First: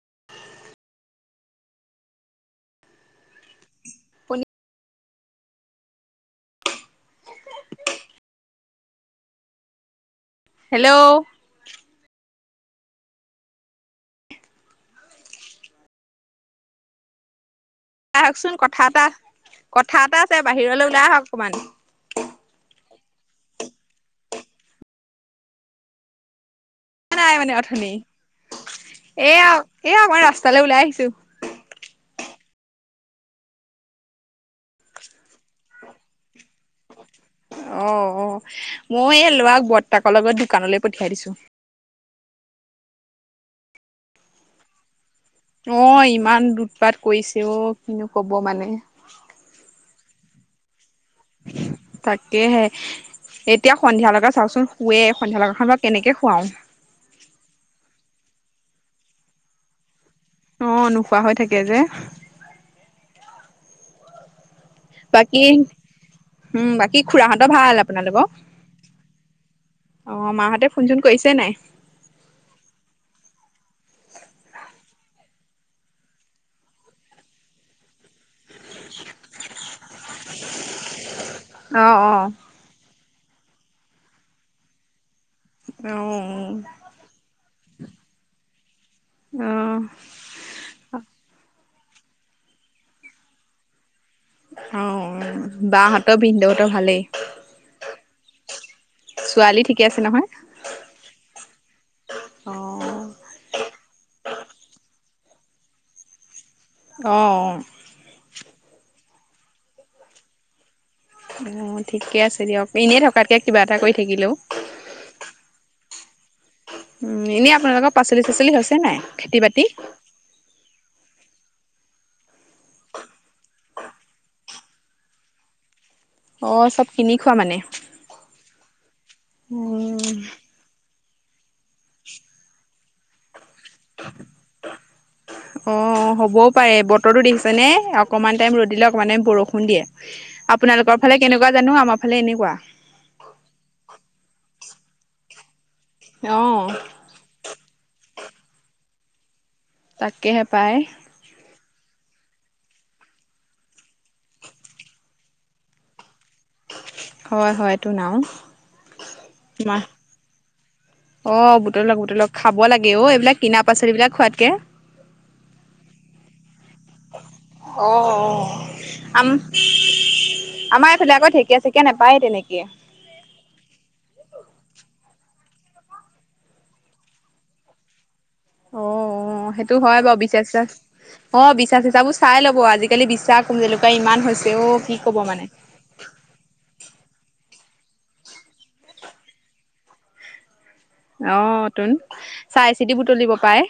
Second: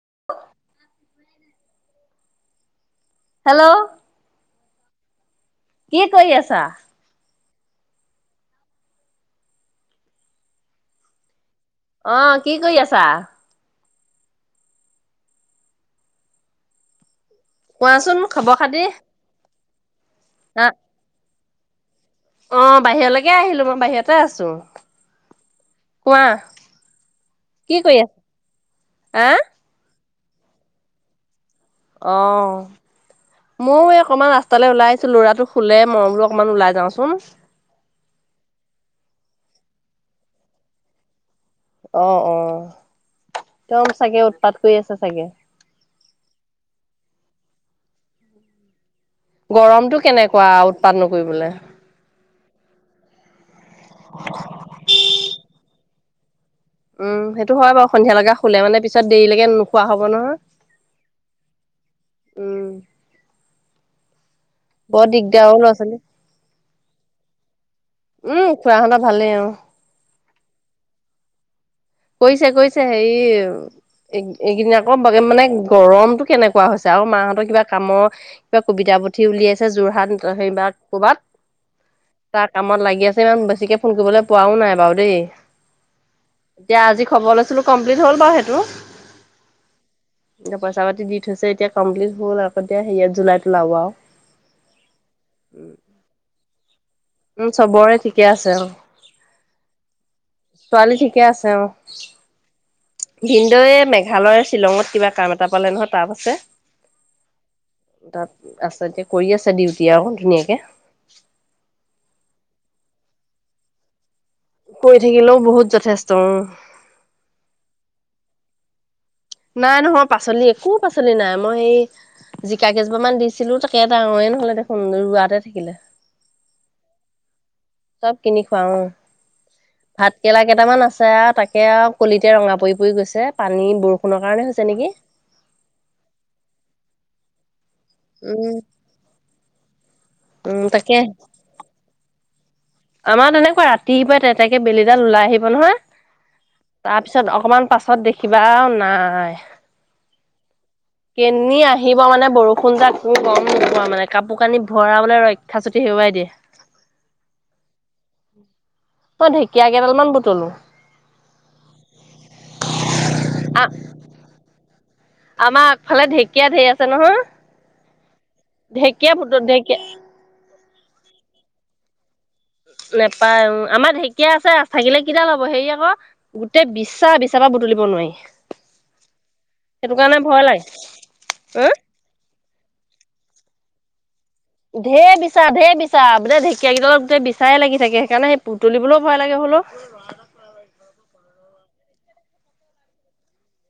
[unintelligible] Hello শুনি কি কৰি আছা? হেল্ল অহ কি কৰি আছা? কোৱাচোন ওলাই আহকচোন! খবৰ খাতি? কথা এটা কথা এটা আছে, আ বাহিৰলৈ ওলাই আহক। অকমান অ বাহিৰলৈকে আহিলো মই বাহিৰতে আছো। কোৱা? অহা নাই মানে কি অথনি? কৰি আছা? হা এয়া এয়া মই ৰাস স্তালে ওলাই আহিছো। অ, ময়ো এই অকমান ৰাস্তালৈ ওলাই আহিছো লৰাটো শুলে মই বোলো অকমান ওলাই যাওচোন। অ অ মই এই লৰাক বৰ্তাকৰ লগত দোকানলৈ পঠিয়াই দিছো। অ অ একদম চাগে উৎপাত কৰি আছে চাগে অ ইমান দুধপাত কৰিছে অ কিনো কব মানে গৰমতো কেনেকোৱা আও তাকেহে এতি এতিয়া সন্ধিয়া লেকে চাওঁচোন শুৱে সন্ধিয় লগাখনত কেনেকে খুৱাও উম সেইটো হয় বাৰু সন্ধিয়া লগা খুলে মানে পিছত দেৰিলৈকে নোখোৱা হ'ব নহয়। অ নোখোৱা হৈ থাকে যে উম, বৰ দিগদাৰ হ'ল ল'ৰা ছোৱালী কি খুৰাহঁতৰ ভাল আপোনালোকক উম, খুৰাহঁতৰ ভালেই অ'। অঁ মাহঁতে ফোন চোন কৰিছে নাই কৰিছে কৰিছে হেৰি এইকেইদিন আকৌ মানে গৰমতটো কেনেকুৱা হৈছে আৰু মাহঁতৰ কিবা কামৰ ক কবিতা পুথি উলিয়াইছে যোৰহাট সেইবাৰ ক'ৰবাত অ তাৰ কামত লাগি আছে ইমান বেছিকে ফোন কৰিবলৈ পোৱাও নাই বাৰু দেই অ অ এতিয়া আজি খব লৈছিলো কম্লিট হ'ল বাৰু সেইটো অ অ এ পইচা পাতি দি থৈছে এতিয়া কমপ্লিট হ'ল আকৌতিয়া হেয়াত জুলাইত উলাব আৰু অ বাহঁতৰ বিন্দউতৰ ভালেই উম চবৰে ঠিকে আছে অ ছোৱালী ঠিকে আছে নহয় অ ভিনদয় মেঘালয় শ্বিলঙত কিবা কাম এটা পালে নহয় তাপ আছে অঁ তাত আছে এতিয়া কৰি আছে ডিউটি আৰু ধুনীয়াকে অ ঠিকে আছে দিয়ক এনেই থকাতকৈ কিবা এটা কৰি থাকিলেও কৰি থাকিলেও বহুত যথেষ্ট উম এনে আপোনালোকৰ পাচলি চাচলি হৈছে নাই খেতি বাতি নাই নহয় পাচলি একো শাক পাচলি নাই মই সেই জিকা কেইজপা মান দিছিলো তাকে ডাঙৰে নহলে দেখোন ৰোৱাতে থাকিলে অ চব কিনি খোৱা মানে চব কিনি খুৱা অ ভাত উম কেৰেলা কেইটামান আছে তাকে আৰু কলিতে ৰঙা পৰি পৰি গৈছে পানী বৰষুণৰ কাৰণে হৈছে নেকি অ হ'বও পাৰে বতৰটো দেখিছে নে অকনমান উম টাইম ৰ'দিলে অকমান টাইম বৰষুণ সুন্দিয়ে উম তাকে আপোনালোকৰ ফালে কেনেকুৱা জানো? আমাৰ ফালে এনেকুৱা। আমাৰ তেনেকুৱা ৰাতিপুৱাই তেতেকে বেলিডাল ওলাই আহিব নহয় অ তাৰপিছত অকমান পাছত দেখিবা না নায় তাকেহে পায় কেনি আহিব মানে বৰষুণ জাক তুমি গম নোপোৱা। মানে কাপোৰ কানি ভৰাবলে ৰক্ষা চুতি হেৰুৱাই দিয়ে। হয় হয় এইটো নাও মই ঢেকীয়া মা কেইডাল মান বুটলো, অ' বুটলক বুটলক খাব লাগে অ'এইবিলাক কিনা আ পাচলিবিলাক খোৱাতকে আমাৰ আগফালে ঢেকীয়া ঢেৰ আছে নহয় ঢেকীয়া অ'অ' অ বুটত ঢেকীয়া আমাৰ এইফালে আকৌ ঢেকীয়া চেকিয়া। এনেকে নেপায় তেনেকে। নেপায় অ আমাৰ ঢেঁকীয়া আছে। থাকিলে কিদাল হব। হেৰি আকৌ গোটেই বিচা, বিচাৰ পৰা বুটলিব নোৱাৰি। অ' অ' সেইটো হয় বাৰু, কাৰণে বিছা ভয় চিছা লাগে অ' হা বিছা চিছাবোৰ চাই লবি- আজিকালি বিছা কুনজেলুকা ইমান হৈছে। অ', কি ঢেৰ ক'ব মানে। বিচা ঢেৰ বিচা, বোলে ঢেকীয়াকেইদালত গোতেই বিচা চাই লাগি থাকে, সেইকাৰণে সেই বুতলিবলৈও ভয় লাগে। হলেও অ' তই নো চাই চিতি বুটলিব পাই।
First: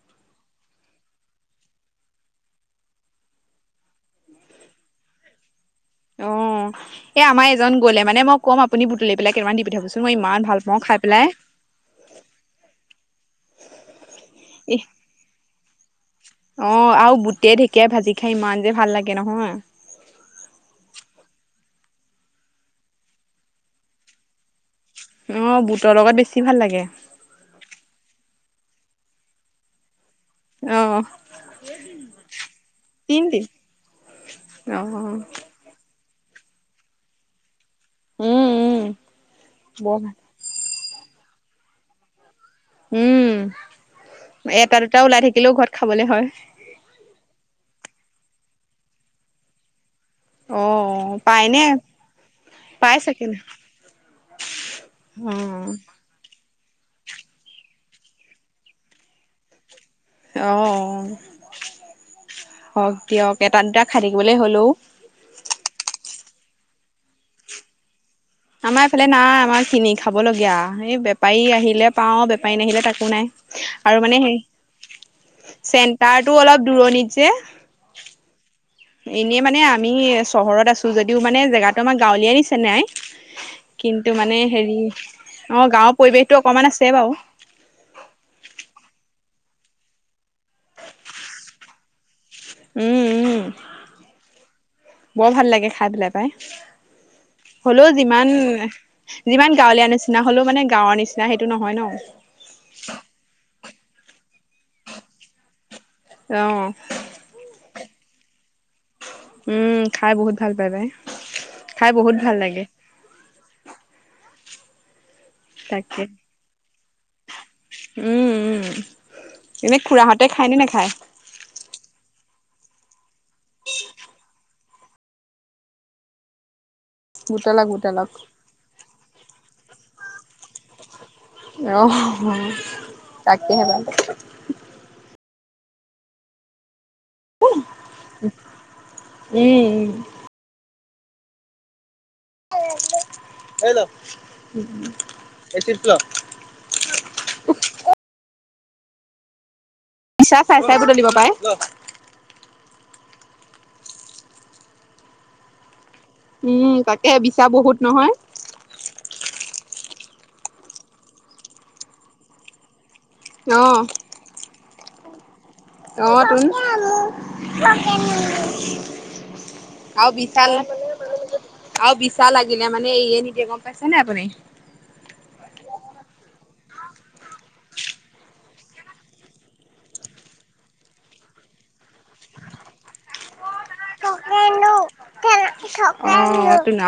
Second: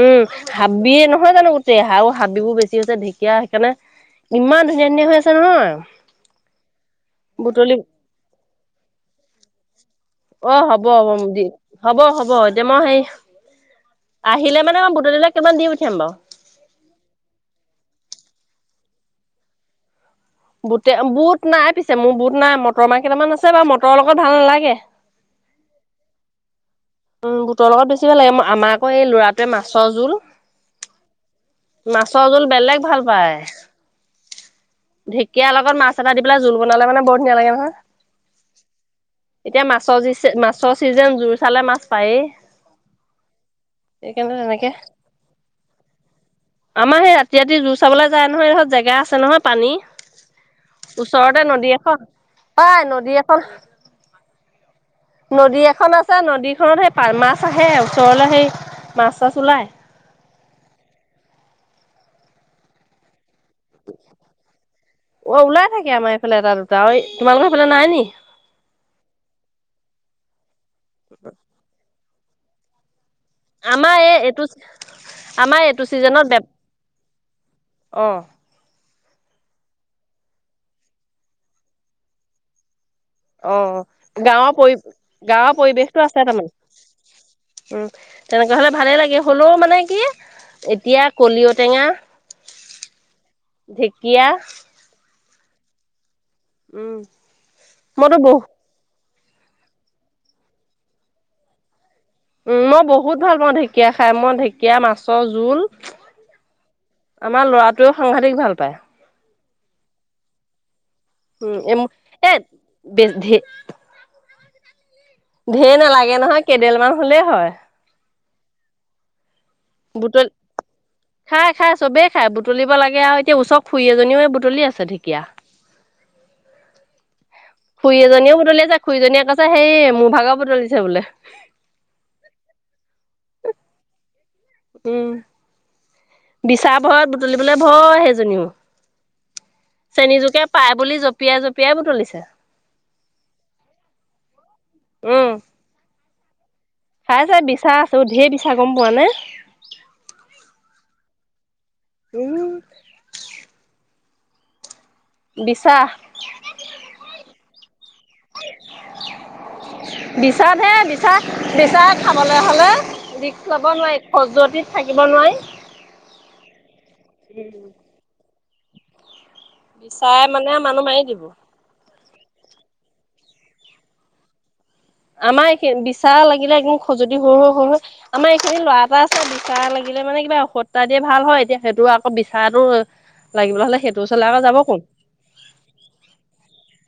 উম হাবিয়ে নহয় জানো গোটেই আৰু হাবিবোৰ বেছি হৈছে ঢেকীয়া সেইকাৰণে ইমান ধুনীয়া ধুনীয়া হৈ আছে নহয়, অ' এ আমাৰ এজন বুটলি গ'লে মানে মই ক'ম আপুনি বুটলি পেলাই কেদালমান দি পঠাবচোন। অ' হ'ব হ'ব দিম হ'ব হ'ব এতিয়া মই হেই আহিলে মানে ইহ। অ' বুটলি পেলাই কেদালমান দিম থাম বাৰু, [unintelligible] অ' আৰু বুটে ঢেকীয়াই ভাজি খাই ইমান যে ভাল লাগে নহয়, বুটে বুট নাই পিছে মোৰ বুট নাই মটৰ মাহ কেইটামান আছে বুট মটৰৰ লগত ভাল নালাগে। অ' বুটৰ লগত বেছি ভাল লাগে। উম বুটৰ লগত বেছি ভাল লাগে, আমাৰ আকৌ এই ল'ৰাটোৱে মাছৰ অ', জোল মাছৰ জোল বেলেগ ভাল পায়। তিনদিন অ'। ঢেঁকীয়াৰ লগত মাছ টাৰপৰা দি পেলাই জোল বনালে মানে বৰ ধুনীয়া লাগে উম, উম, নহয়। এতিয়া বৰ মাছৰ ভাল যি মাছ ছৰ চিজন জোৰ চালে মাছ পায়েই উম সেইকাৰণে তেনেকে এটা দুটা ওলাই থাকিলেও ঘৰত খাবলে হয় আমাৰ সেই ৰাতি ৰাতি জোৰ চাবলৈ যায় নহয় সিহঁত জেগা আছে নহয় পানী অ', ওচৰতে পাইনে? নদী এখন পাই নদী এখন নদী অ', এখন আছে নদীত খনত সেই প মাছ আহে ওচৰলৈ সেই মাছ চাছ ওলাই অ হওক দিয়ক এটা দুটা খাই থাকিবলৈ হ'লেও অ ওলাই থাকে আমাৰ সেইফালে এটা দুটা তোমালোকৰ সেইফালে নাই নি আমাৰ এইফালে নাই আমাৰ কিনি খাব লগীয়া [unintelligible] বেপাৰী আহিলে পাওঁ বেপাৰী ন আহিলে তাকো নাই আৰু আমাৰ মানে সেই এইটো আমাৰ এইটো চেণ্টাৰটো চিজনত ব অলপ দূৰণিত যে অ এনেই মানে আমি চহৰত আছো যদিও মানে জেগাতো আমাৰ গাঁৱলিয়া নিচিনাই অ কিন্তু মানে গাঁৱৰ হেৰি পৰি গাঁৱৰ অ', পৰিৱেশতটো আছে পৰিৱেশটো অকমান আছে বাৰু তাৰমানান উম তেনেকুৱা হলে ভালেই লাগে হলেও মানে কি এতিয়া কলিঅটেঙা উম, উম, ঢেকীয়া বৰ ভাল লাগে খাই পেলাই উম হ'লেও মইতো যিমান বহু যিমান গাঁৱলীয়া নিচিনা হলেও মানে গাঁৱৰ নিচিনা সেইটো নহয় ন উম মই বহুত ভাল পাওঁ থ ঢেকীয়া খাই মই ঢেঁকীয়া মাছৰ জোল আহ তেওঁও সাঘতিক ভাল পায় উম খাই বহুত ভাল পায় তাই উম এ [unintelligible] ঢেৰ তাকে নালাগে নহয় কেডেলমান ভলেই হয় উম উম এনে খুৰাহঁতে বুটল খায় নে নাখায় খাই খাই চবে খে বুটুলিব লাগে আৰু তে ওচৰ খুৰী এজনীও চলি আছে ঢেকীয়া গোটালক খুৰী গোটালক এজনীও বুটলি আছে খুুৰীয়ে কৈছে তাই হেৰি মোৰ ভাগৰ বোতলিছে বোলে অঁ তাকেহে পাই উম বিচাপ ভৰত বুটলিবলৈ ভয় সেইজনীও উম চেনী জোকে পাইপ বুলি জঁপিয়াই জঁপিয়াই বুটলিছে হল [unintelligible] চাই চাই বিচা আছো ঢেৰ ছ গম পোৱা নে পিছা চাই চাই বদলিব পাৰে উম বিছাস উম তাকে বিছা বহুত নহয় বিচাত হে বিচ বিচাৰ খাবলৈ হ'লে ৰিক্ লব নোৱাৰি খজুৱতি থাকিব নোৱাৰি অ তুম উ বিচাই মানে মানুহ মাৰি দিব া লাগিলে মানে এয়ে নিদিয়ে গম পাইছ নে আপুনি আমাৰ এইখিন বিচা লাগিলে একদম খজুৱতি সৰু সৰু সৰু আমাৰ এইখিনি ল'ৰা এটা আছে বিচৰা লাগিলে মানে কিবা ঔষতা দিয়ে ভাল হয় এতিয়া সেইটো বিচাৰো লাগিব হ'লে সেইটো টো ওচৰলে আকৌ যাব কোন ন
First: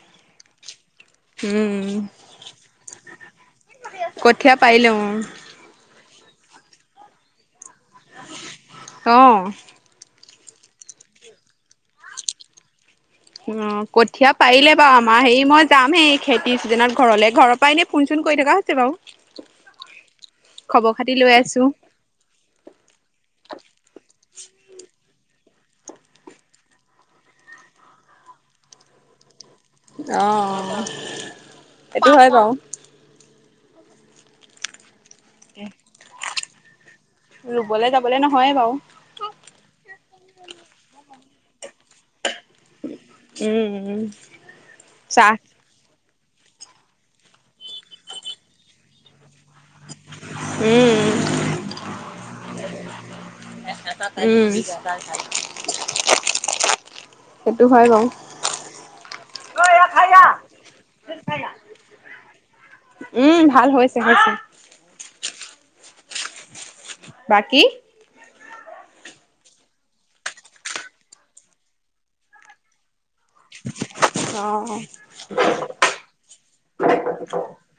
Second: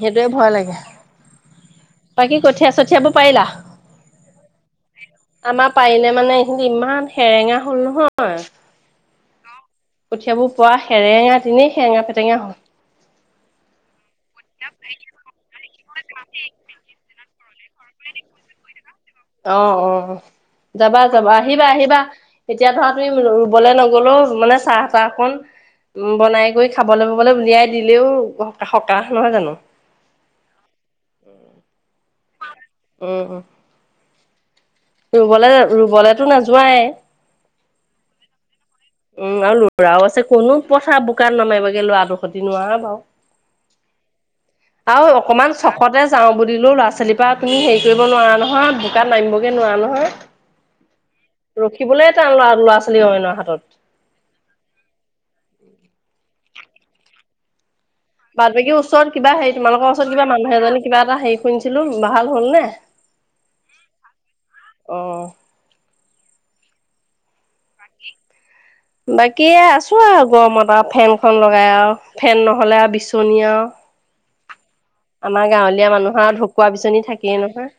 সেইটোৱে ভয় লাগে উম, বাকী কঠীয়া চঠিয়াব পাইলা কঠীয়া পাৰিলো পাৰিলে মানে এইিনি ইমান সেৰেঙা হল নহয় অ'। কঠিয়াবোৰ পুৱা সেৰেঙা দিনেই সেৰেঙা পেটঙা হল অ কঠীয়াা পাৰিলে বাৰু আমাৰ হেৰি মই আমি এই খেতিছীজেনত ঘৰলৈ ঘৰৰ পৰাই এনে ফোন চোন কৰি থকা হৈছে বাৰু অ অ খবৰ যাবা খাতি যাবা লৈ আছো আহিবা আহিবা এতিয়া ধৰা তুমি বলে ন গ'লও মানে চাহ চাহখন উ বনাই কৰি খাবলৈ বাবলৈ উলিয়াই দিলেও সকাহ নহয় জানো আহ সেইটো হয় বাৰু ৰুবলৈ ৰুবলৈতো না যোৱাই ৰুবলে যাবলে নহয়ে বাৰু উম আৰু লৰাও আছে কোনো পঠা বোকাত লৰমাৰিব লোৱা দূখতে নোৱাৰা বাৰু উম, উম আৰু চাহ অকমান চকতে যাওঁ বুলিলো ল'ৰা ছোৱালীৰ পৰা তুমি হেৰি কৰিব নোৱাৰা নহয় বোকাত নামিবগৈ নোৱাৰা উম, নহয় ৰখিবলৈ তান ল'ৰা ছোৱালী অইনৰ হাতত উম, সেইটো হয় বাৰু বাট বাকীৰ ওচৰত কিবা হেৰি তোমালোকৰ ওচৰত কিবা মানুহ এজনী কিবা এটা হেৰি শুনিছিলো ভাল হল নে উম, ভাল হৈছে হৈছে অ বাকি বাকি আছো আৰু গৰমত আৰু ফেনখন লগাই আৰু ফেন নহ'লে আৰু বিচো অ আমাৰ গাঁৱলীয়া মানুহৰ ঢকুৱা বিচনী থাকেই নহয়।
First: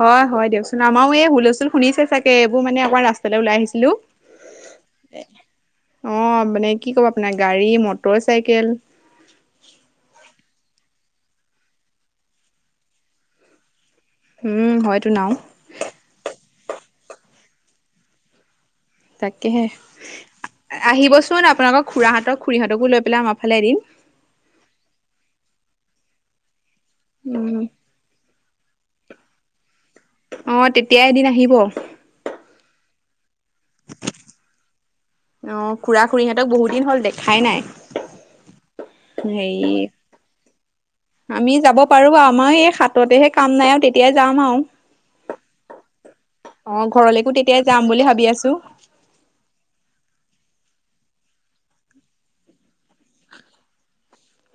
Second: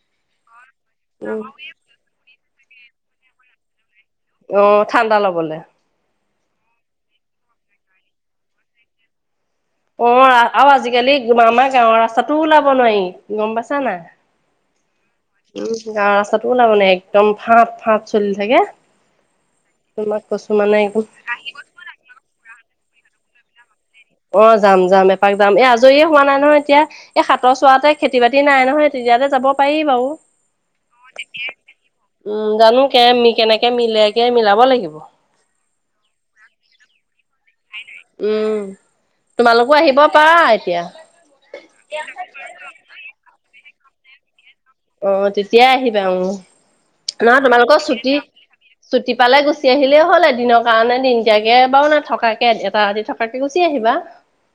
হয় হয় দিয়কচোন আমাৰো এই উম হুলস্থুল শুনিছে চাগে এইবোৰ মানে আমাৰ ৰাস্তা তে ওলাই আহিছিলো অ', ঠাণ্ডা ল'বলে। অ মানে কি কব আপোনাৰ গাড়ী মটৰ মটৰ চাইকেল অ আৰু আজিকালি আমাৰ গাঁৱৰ ৰাস্তাটো ওলাব নোৱাৰি গম পাইছা না হয়তো নাও উম গাৱৰ ৰাস্তাাতটো ওলাব নোৱাৰি একদম ফা ফা চলি থাকে তাকেহে তোমাক কৈছো মানে একদম আহিবচোন আপোনালোকৰ খুৰাহতৰ খুুৰীহঁত কো লৈ পেলাই আমাৰ ফালে এদিন অ যাম যাম এপাক যাম এ আজৰিয়ে হোৱা নাই নহয় এতিয়া এই সাতৰ উম চোৱাতে খেতি বাতি নাই ন হয় তেতিয়াতে যাব পাৰি বাৰু অ তেতিয়া এদিন আহিব অ উ জানো [unintelligible] কেনেকে মিলেগে মিলাব লাগিব খুৰা খুৰীহঁতক বহুত দিন হ'ল দেখাই নাই উম তোমালোকো হেৰি আহিব পাৰা আহ এতিয়া আমি যাব পাৰো আমাৰ এই হাততেহে কাম নাই তেতিয়াই যাম আৰু অ তেতিয়াই আহিবা উ অ ঘৰলৈকো নহয় তেতিয়াই তোমালোকৰ যাম বুলি ছুটি ভাবি আছো ছুটি পালে গুচি আহিলেই হ'ল এদিন কাৰণে দিনদিয়াকে বাৰু ন থকাকে এটা ৰাতি থকাকে গুচি আহিবা।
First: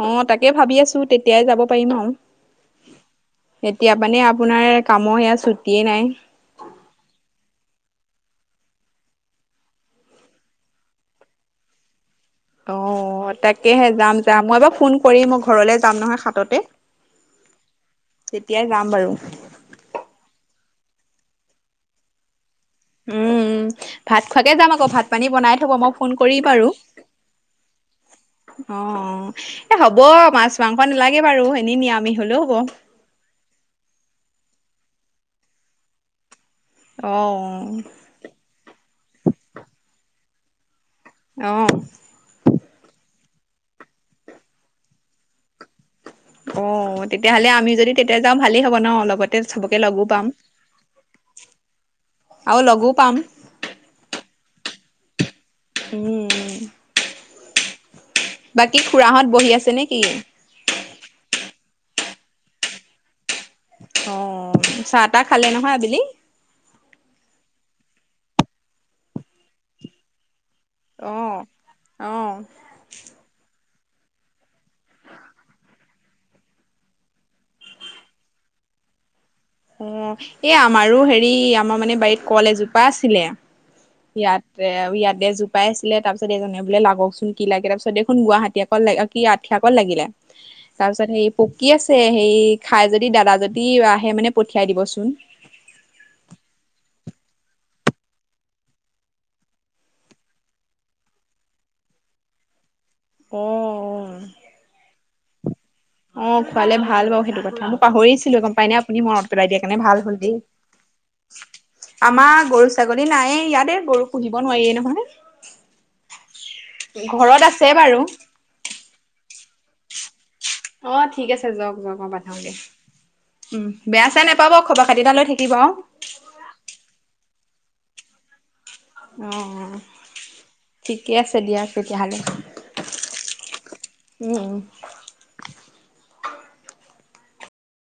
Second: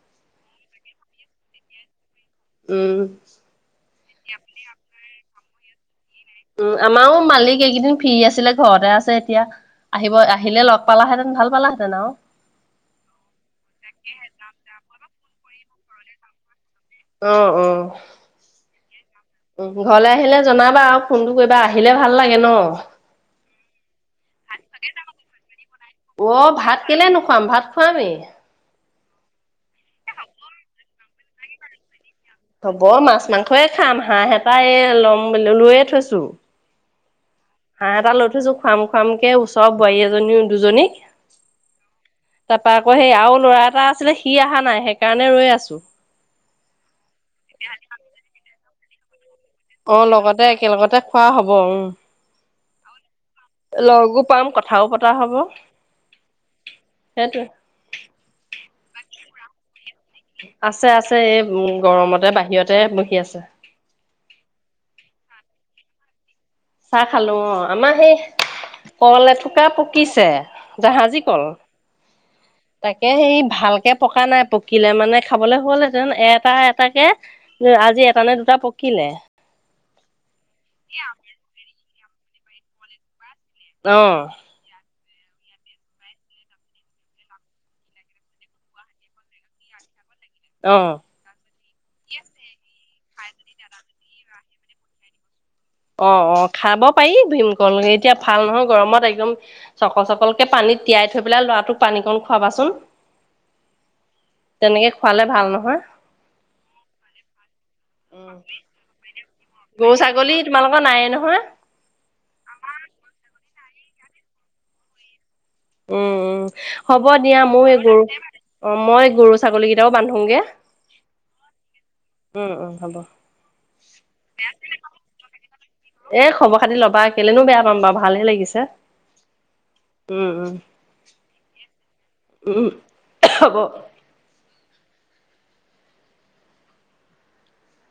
অ তাকে ভাবি আছো তেতিয়াই যাব পাৰিম আৰু উম, এতিয়া মানে আপোনাৰ কামৰে - ফূৰ্তিয়ে নাই- উম আমাৰো মালিক এইকেইদিন ফ্ৰী আছিলে ঘৰতে আছে এতিয়া, আহিব আহিলে লগ পালাহেতেন ভাল পালাহেঁতেন আৰু- অ'- তাকেহে যাম যাম মই বাও ফোন- কৰি মোৰ ঘৰলৈ যাম নহয় সাততে। অ অ - তেতিয়াই যাম বাৰু। উ ঘৰলৈ আহিলে জনাবা আ ফোনটো কৰিবা, আহিলে ভাল লাগে ন। উ উ [unintelligible] ভাত খোৱাকে যাম আকৌ, ভাত পানী বনাই থব, মই ফোন কৰিম অ', বাৰু ভাত কেলে নোখুৱাম ভাত খুৱামেই। অ অ - এ হ'ব মাছ মাংস নালাগে বাৰু এনে নিৰামিষ। হব মাছ মাংসয়ে খাম হাঁহ এটায়ে- ল'ম লৈয়ে থৈছো। অ' হাঁহ এটা লৈ থৈছো খুৱাম খুৱাম কে ওচৰ বোৱাৰী এজনীও- দুজনীক- অ' [inaudible] তাৰপা ক হে আও - লৰা এটা আছিলে, সি অহা নাই সেইকাৰণে ৰৈ আছো। অ, তেতিয়াহ'লে আমি যদি তেতিয়া যাম। ভালেই হ'ব ন লগত। অ লগতে একেলগতে খোৱা হব উম, আৰু লগো পাম আৰু লগো পাম, লগো পাম কথ- থাও পতা হ'ব। [unintelligible] সেটোৱে। বাকী খুড়াহত বহি আছে নে? আছে আছে এ- উম, গৰমতে বাহিৰতে বহি আছে। অ, চাহ তাহ খালে নহয় আবেলি? চাহ খালো অ, আমাৰ সেই- কল এথোকা পকিছে। জাহাজী অ', কল। অ', তাকে সেই ভালকে পকা নাই, পকিলে মানে খাবলে হ'লহেঁতেন, এটা এটাকে ৱে আজি এটা নে দুটা পকিলে। অ, এ আমাৰো হেৰি আমাৰ মানে- বাৰীত কল এজোপা আছিলে। অ ইয়াতে আৰু ইয়াত দেজোপাই আছিলে তাৰপিছত এজনে বোলে লাগকচোন কি লাগে তাৰপিছত দেখোন গুৱাহাটী অকল কি আঠি অকল লাগিলে। তাৰপিছত সেই পোক কি আছে সেই খাই যদি অ। দাদা যদি আহে মানে পঠিয়াই দিবচোন। অ অ খাব পাৰি ভীমকল এতিয়া ভাল নহয় গৰমত একদম চকল চকলকে পানীত তিয়াই থৈ পেলাই লৰাটোক পানী কণ খুৱাবাচোন। অ', অ', তেনেকে খোৱালে ভাল নহয়। হা অ খোৱালে ভাল বাৰু সেইটো কথা মই পাহৰিছিলো গম পাই নাই আপুনি মনত পেলাই দিয়া কাৰণে গৰু ভাল হল দেই ছাগলী তোমালোকৰ নাইয়ে নহয় আমাৰ গৰু ছাগলী নাই এই ইয়াত। হে গৰু পুহিব নোৱাৰিয়ে নহয়। উম উম হ'ব দিয়া ঘৰত আছে ময় গৰু বাৰু অ মই গৰু ছাগলীকেইটাও বান্ধোগে। অ ঠিক আছে যাওক যাওক। ই দ উম, উম, হ'ব। উম বেয়া চাই নাপাব খবৰ খাতি এটা লৈ থাকিব আৰু এ খবৰ খাতি ল'বা কেলেনো বেয়া পাম বা ভালহে লাগিছে। অ উম, উম, ঠিকে আছে দিয়াক তেতিয়াহলে উম, হ'ব। উম